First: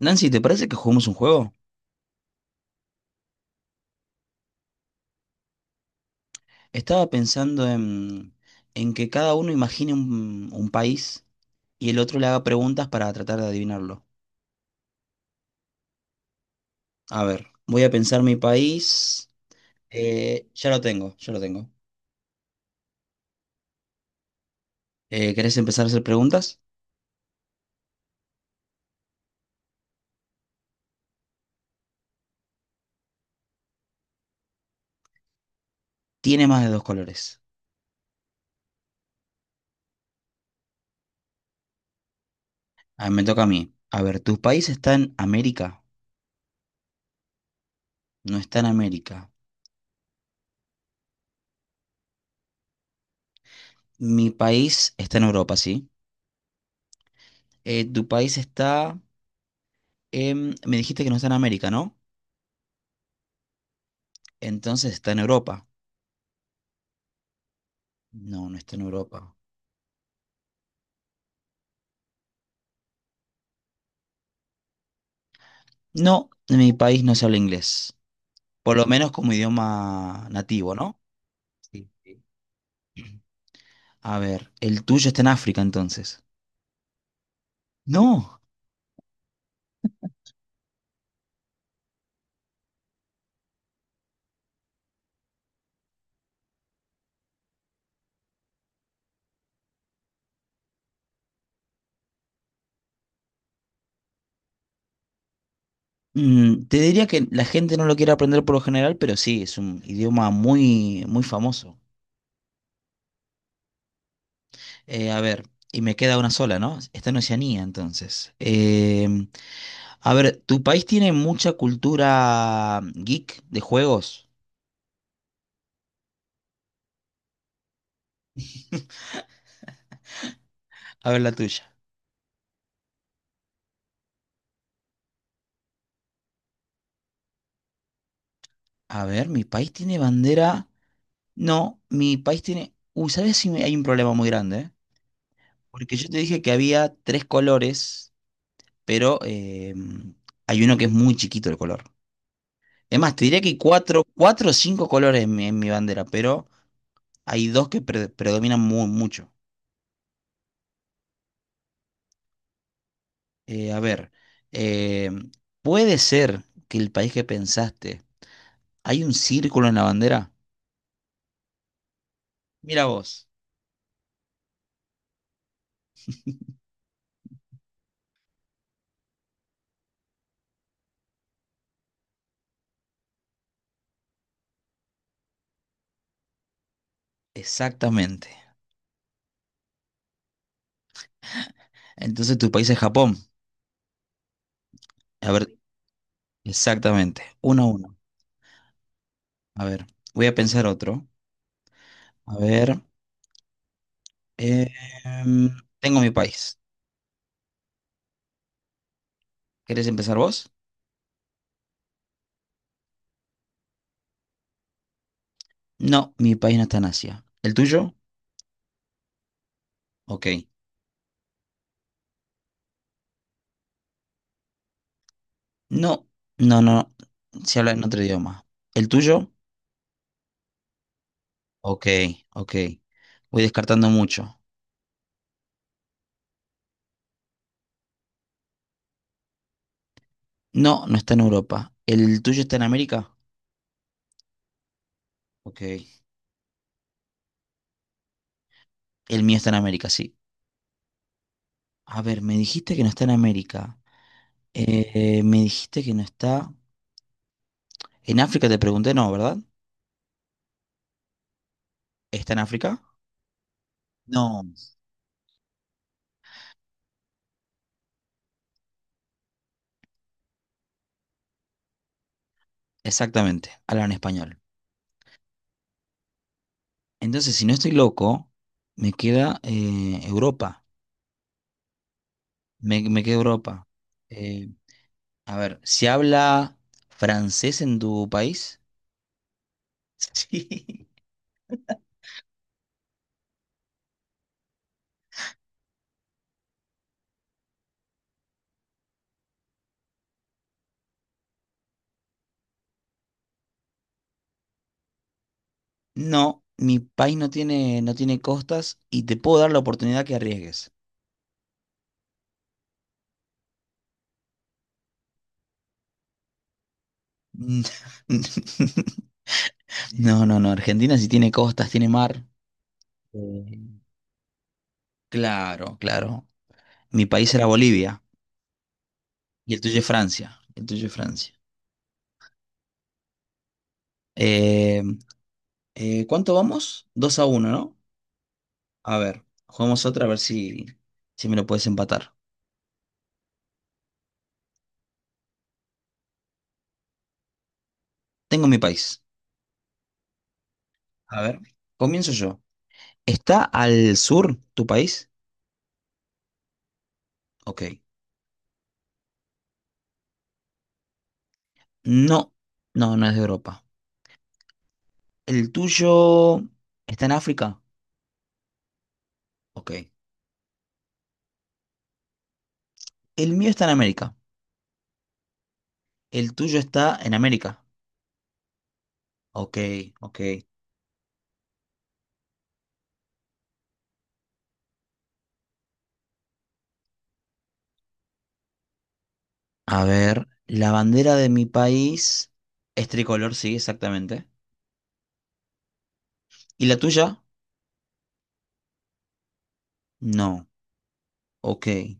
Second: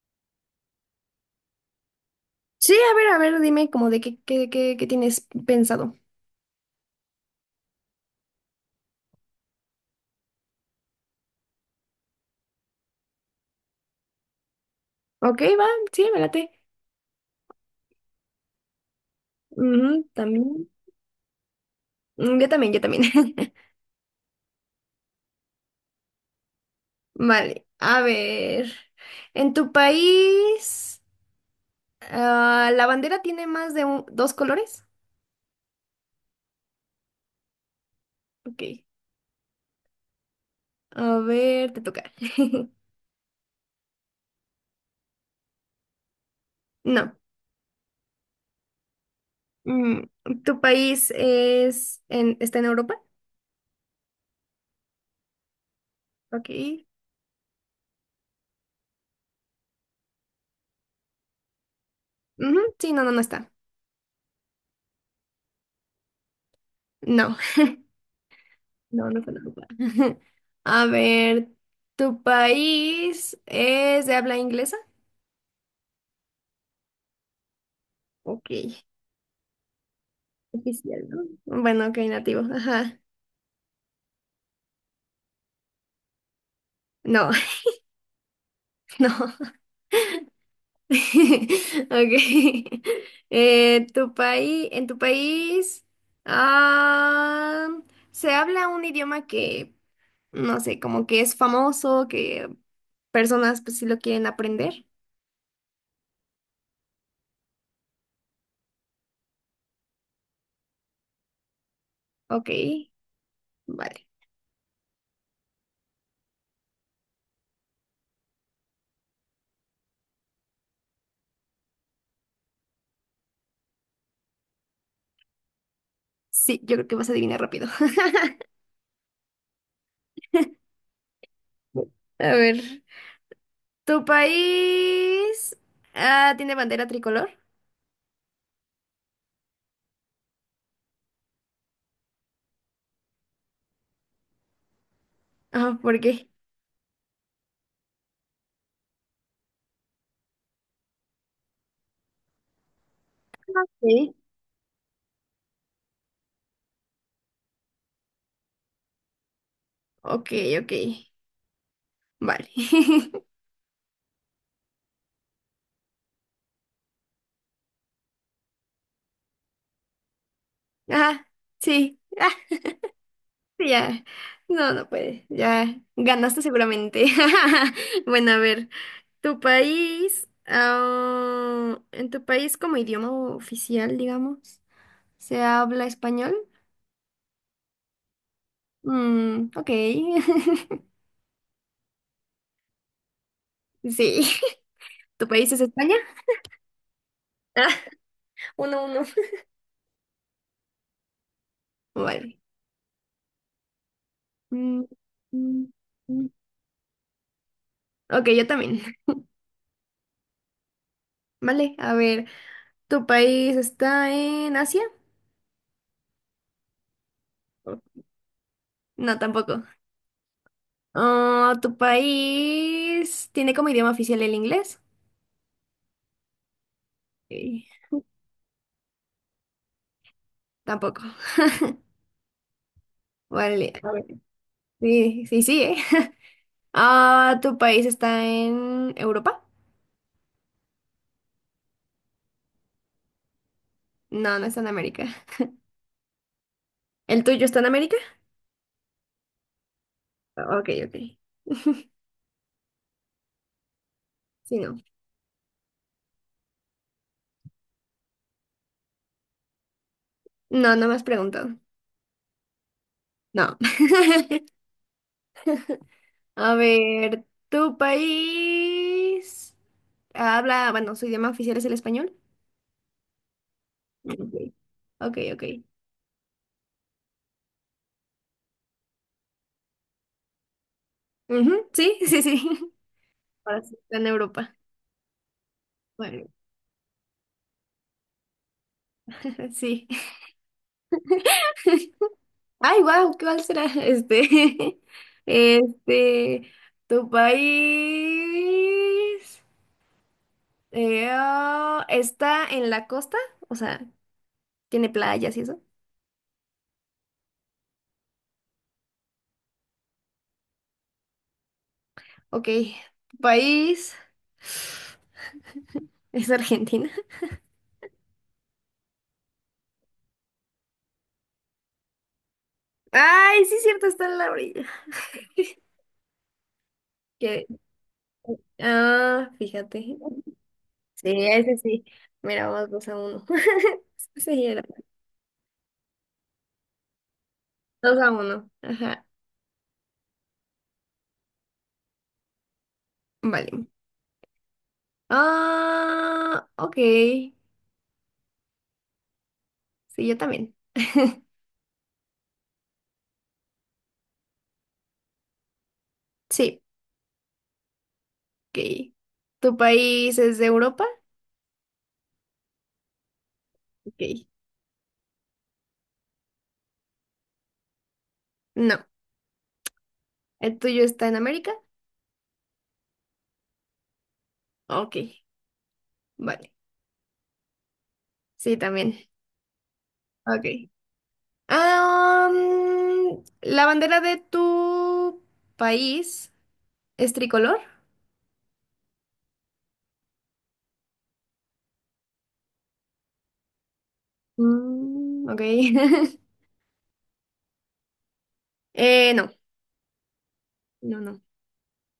Nancy, ¿te parece que juguemos un juego? Sí, a ver, dime como de qué tienes pensado. Estaba pensando en que cada uno imagine un país y el otro le haga preguntas para tratar de adivinarlo. Ok, va, sí, me late. A ver, voy a pensar mi país. Ujú, también. Ya lo tengo, ya lo tengo. Mm, yo también, yo también. ¿Querés empezar a hacer preguntas? Vale, a ver. ¿En tu país la bandera tiene más de dos colores? Tiene más de dos colores. Ok, a ver, te toca. A ver, me toca a mí. A ver, ¿tu país está en América? No. No está en América. Mm, ¿tu país está en Europa? Mi país está en Europa, ¿sí? Ok. ¿Tu país está en... Me dijiste que no está en América, ¿no? Ujú, sí, no está. Entonces está en Europa. No. No, no está en No, no Europa. conozco. A ver, ¿tu país es de habla inglesa? No, en mi país no se habla inglés, Ok, por lo menos como idioma nativo, ¿no? oficial, ¿no? Bueno, Sí, ok, sí. nativo, ajá. A ver, el tuyo está en África entonces. No, No, no. Ok. ¿Tu país, en tu país, ah, se habla un idioma que, no sé, como que es famoso, que personas pues sí lo quieren aprender? mm, te diría que la gente no lo quiere aprender por lo general, pero sí, es un idioma muy, muy famoso. Ok, vale. A ver, y me queda una sola, ¿no? Está en Oceanía entonces. Em, a ver, ¿tu país tiene mucha cultura geek de juegos? Sí, yo creo que vas a adivinar rápido. A ver la tuya. A ver. ¿Tu país tiene bandera tricolor? A ver, mi país tiene bandera. No, mi país tiene... Uy, ¿sabes si hay un problema muy grande? ¿Eh? Ah, Porque ¿por yo te qué? dije que había tres colores, pero hay uno que es muy chiquito el color. Es más, te diría que hay cuatro, Sí. cuatro o cinco colores en mi bandera, pero hay dos que predominan muy, mucho. Ok, ok. Vale. A ver, eh, ¿puede ser que el país que pensaste, hay un círculo en la bandera? Ah, sí. Ah, Mira vos. sí, ya. No, no puede. Ya ganaste seguramente. Bueno, a ver. ¿Tu país, en tu país como idioma oficial, digamos, se habla español? Exactamente. Mm, ok. Entonces tu país es Japón. Sí. ¿Tu A ver, país es España? exactamente. Uno a Ah, uno. uno, uno. A ver, voy a pensar otro. A Vale. ver, eh, Mm, em, mm, tengo mi mm. país. Ok, yo también. ¿Querés empezar vos? Vale, a ver, ¿tu país está en Asia? No, mi país no está en Asia. ¿El Oh, tuyo? no, tampoco. Ok. Ah, ¿tu país tiene como idioma oficial el inglés? No, no, no. Se Sí, habla en otro idioma. ¿El tuyo? tampoco. Ok, ok. Voy Vale, descartando a ver. mucho. Sí, sí, sí, ¿eh? Ah, ¿tu país está en Europa? No, no está en Europa. ¿El tuyo está en América? No, no está en América. Ok. ¿El tuyo está en América? El mío está en América, sí. Ok, ok. A ver, me dijiste que no está en América. Sí, no. Me dijiste que no está... En África te pregunté, no, ¿verdad? No, no me has preguntado. ¿Está en África? No. No. A ver, ¿tu país habla, bueno, su idioma oficial es el español? Exactamente. Hablan Ok, español. ok, ok. Entonces, si no estoy loco, me queda Europa. Ujú, sí, sí, sí. Me queda Ahora Europa. sí, está en Eh, Europa. a ver, ¿se Bueno, habla francés en tu país? sí. Sí. Ay, wow, ¿cuál será? Este, este, tu país está en la costa, o sea, tiene playas y eso. No, mi país no tiene, no tiene costas y te puedo dar la oportunidad que arriesgues. Ok, tu país es Argentina. Mm. No, no, no. Argentina sí tiene costas, tiene mar. Ay, sí, es Eh, cierto, está en la orilla. Claro, claro. Mi país era Que, Bolivia y el tuyo es fíjate. Francia. El tuyo es Sí, Francia. ese sí. Mira, vamos dos a uno. Sí, era Eh, ¿Cuánto vamos? 2 a uno, ¿no? dos a uno. A Ajá. ver, jugamos otra a ver si, si me lo puedes empatar. Vale. Ah, ok. Sí, Tengo mi país. yo también. A ver, comienzo yo. ¿Está al sur tu país? Sí, Ok. ok. ¿Tu país es de Europa? No, no, no es de Europa. Ok. ¿El tuyo está en África? No. Ok. ¿El tuyo está en América? El mío está en América. Ok. ¿El Vale. tuyo está en América? Sí, también. Ok, ok. Ok. Ah, mm, ¿la bandera de tu país es tricolor? A ver, la bandera de mi país es tricolor, sí, exactamente. Mm, ok. ¿Y la tuya? No. No. No, no. Ok. Eh,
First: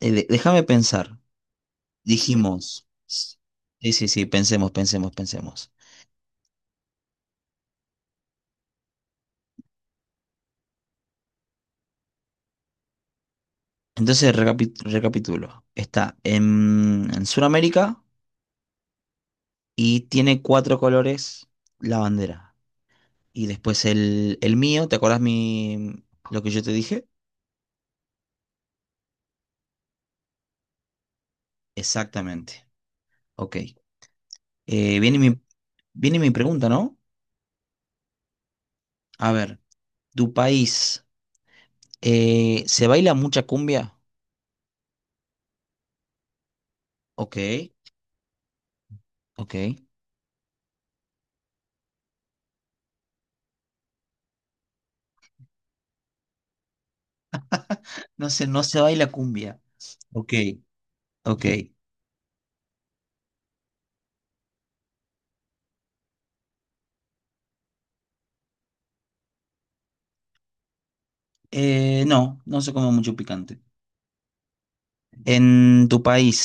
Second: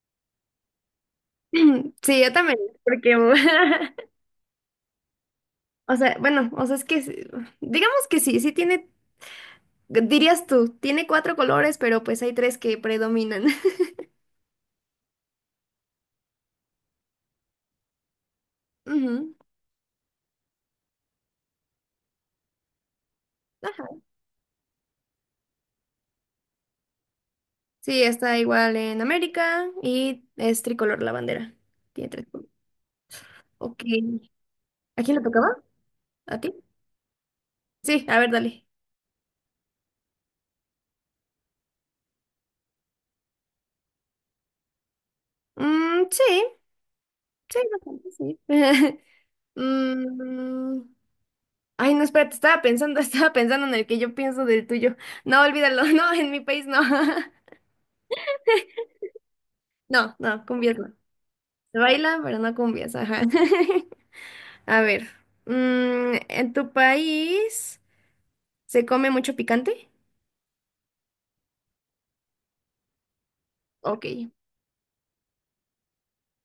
de- Déjame pensar. Sí, yo también, Dijimos, porque, sí, sí, sí, pensemos, pensemos, pensemos. o sea, bueno, o sea, es que, sí, digamos que sí, sí tiene, dirías tú, tiene cuatro colores, pero pues hay tres que predominan. Entonces, recapitulo. Está en Sudamérica Ujú, y tiene cuatro colores la bandera. Y después ajá. el mío, ¿te acuerdas mi, lo que yo te dije? Sí, está igual en América y es tricolor la bandera. Tiene tres colores. Exactamente. Ok. Ok. Eh, ¿A viene quién le mi, tocaba? Viene mi ¿A ti? pregunta, ¿no? Sí, a ver, dale. A ver, ¿tu país se baila mucha cumbia? Mm, sí, Ok, sí, bastante, sí. ok. Mm, ay, no, espérate, estaba pensando, estaba pensando en el que yo pienso del tuyo. No, olvídalo, no, en mi país no. No se, no se baila cumbia. No, Ok, no, cumbias no. ok. Se baila, pero no cumbias, ajá. A ver, mm, ¿en tu país se come mucho picante? No, no se come mucho picante. Ok, En tu país,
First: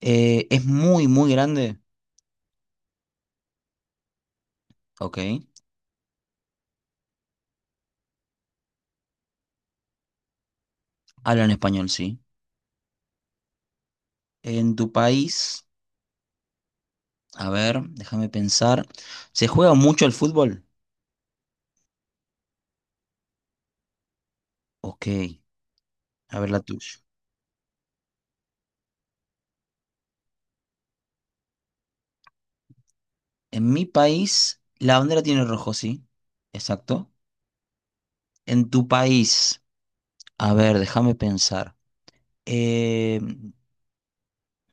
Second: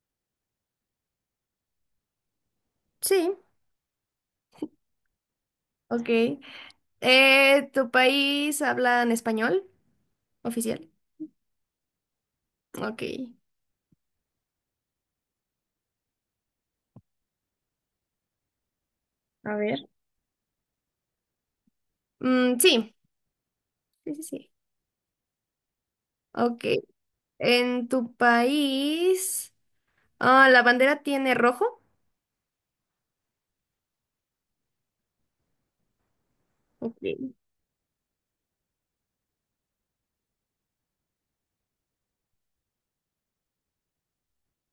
¿es muy, muy grande? sí, Ok. ok. ¿Tu país habla en español oficial? Hablan español, sí. Ok, En tu país, a ver, déjame pensar. ¿Se a juega ver. mucho el fútbol? Mm, sí, sí, sí, sí. Ok. A ver la Ok, tuya. ¿en tu país la bandera tiene rojo? En mi país, la bandera tiene rojo, sí. Ok, Exacto. En tu país, a ver, déjame pensar. Eh,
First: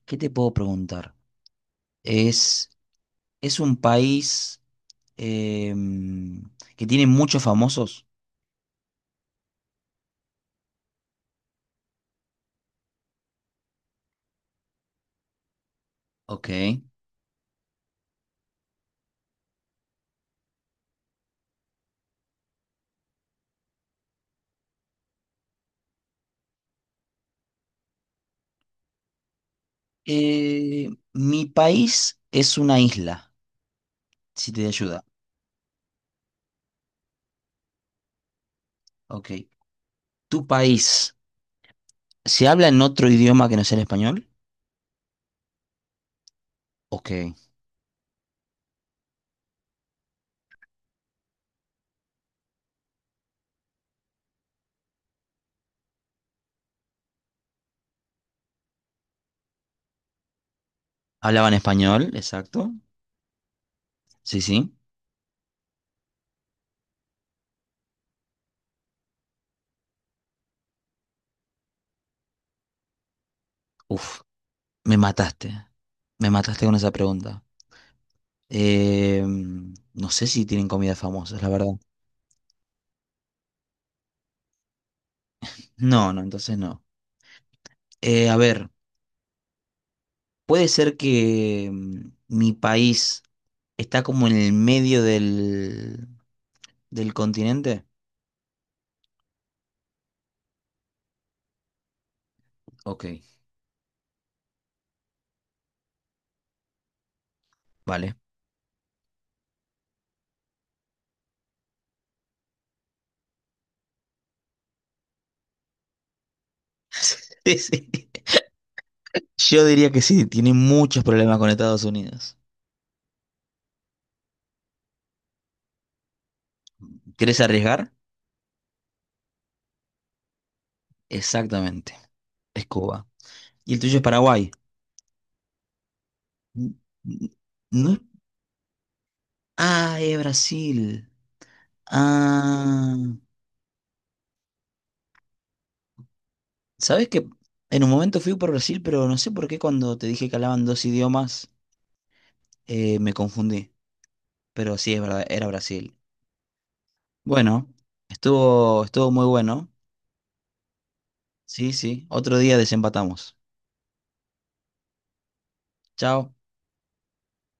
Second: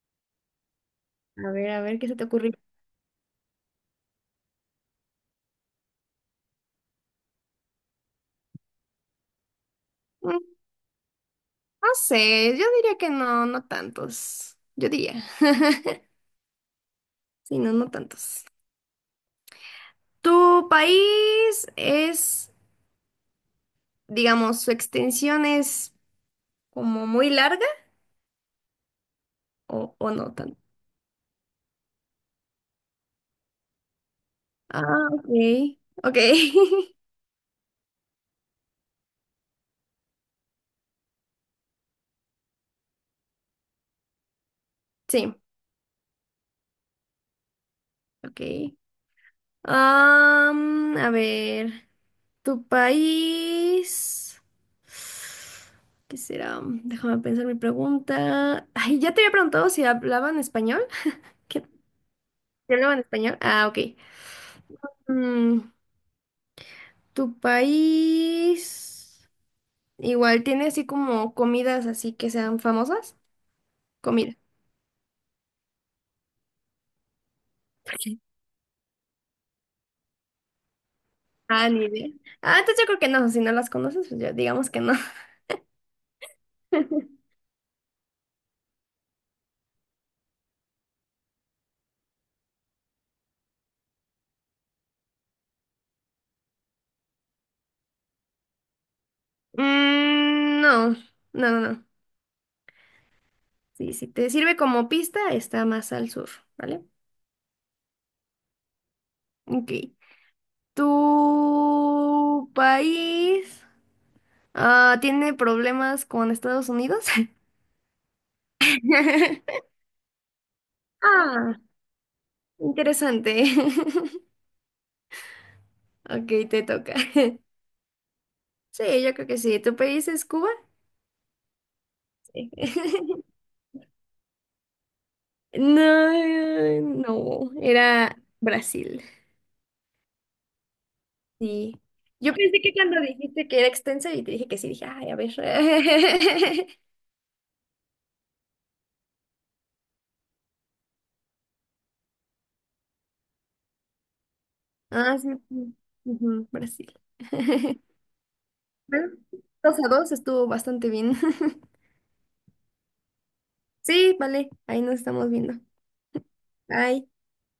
¿Qué te puedo preguntar? A ver, ¿qué se te ocurrió? ¿Es, es un país em, que tiene muchos famosos? Mm, no sé, yo diría que no, no tantos. Yo diría. Ok. Sí, no, no tantos. ¿Tu país es, digamos, su extensión es como muy larga o no tanto? Mi país es una isla, si te ayuda. Ah, ok. Ok. Ok. ¿Tu país se habla en otro idioma que no sea el español? Sí, Ok. ok. Am, a ver, tu país. ¿Qué será? Déjame pensar mi pregunta. Ay, ya te había preguntado si hablaban español. Hablaban ¿Qué? español, exacto. ¿Sí hablaban español? Ah, ok. Sí, sí. Mm, tu país. Igual, ¿tiene así como comidas así que sean famosas? Uf, Comida. me mataste. Me mataste con esa pregunta. Eh, no sé si tienen comidas famosas, la Ah, verdad. ni idea. Ah, entonces yo creo que no, si no las conoces, pues ya digamos que no. No, no, entonces no. A ver, puede ser que mm, mi país está como en el medio del continente. Mm, no. Ok, Sí, si te sirve como pista, está más al sur, ¿vale? vale. Ok. ¿Tu país tiene problemas con Estados Unidos? Sí, sí. Yo diría que sí, tiene muchos problemas con Ah, Estados Unidos. interesante. Ok, te toca. ¿Querés arriesgar? Sí, yo creo que sí. ¿Tu país es Cuba? Exactamente. Sí. Es Cuba. ¿Y el tuyo es Paraguay? No, N- n- no, No es- era Brasil. Ah, es Brasil. Sí. Yo pensé que Ah. cuando dijiste que era extensa y te dije que sí, dije, ay, a ver. Sabes que en un momento fui por Brasil, pero no sé por qué cuando te dije que hablaban dos idiomas, me confundí. Pero sí, es Ah, verdad, sí, era sí. Brasil. Ujú, Brasil. Bueno, estuvo, estuvo Bueno, muy bueno. dos a dos estuvo bastante bien. Sí, sí. Otro día desempatamos. Sí, vale, ahí nos estamos viendo. Chao. Bye.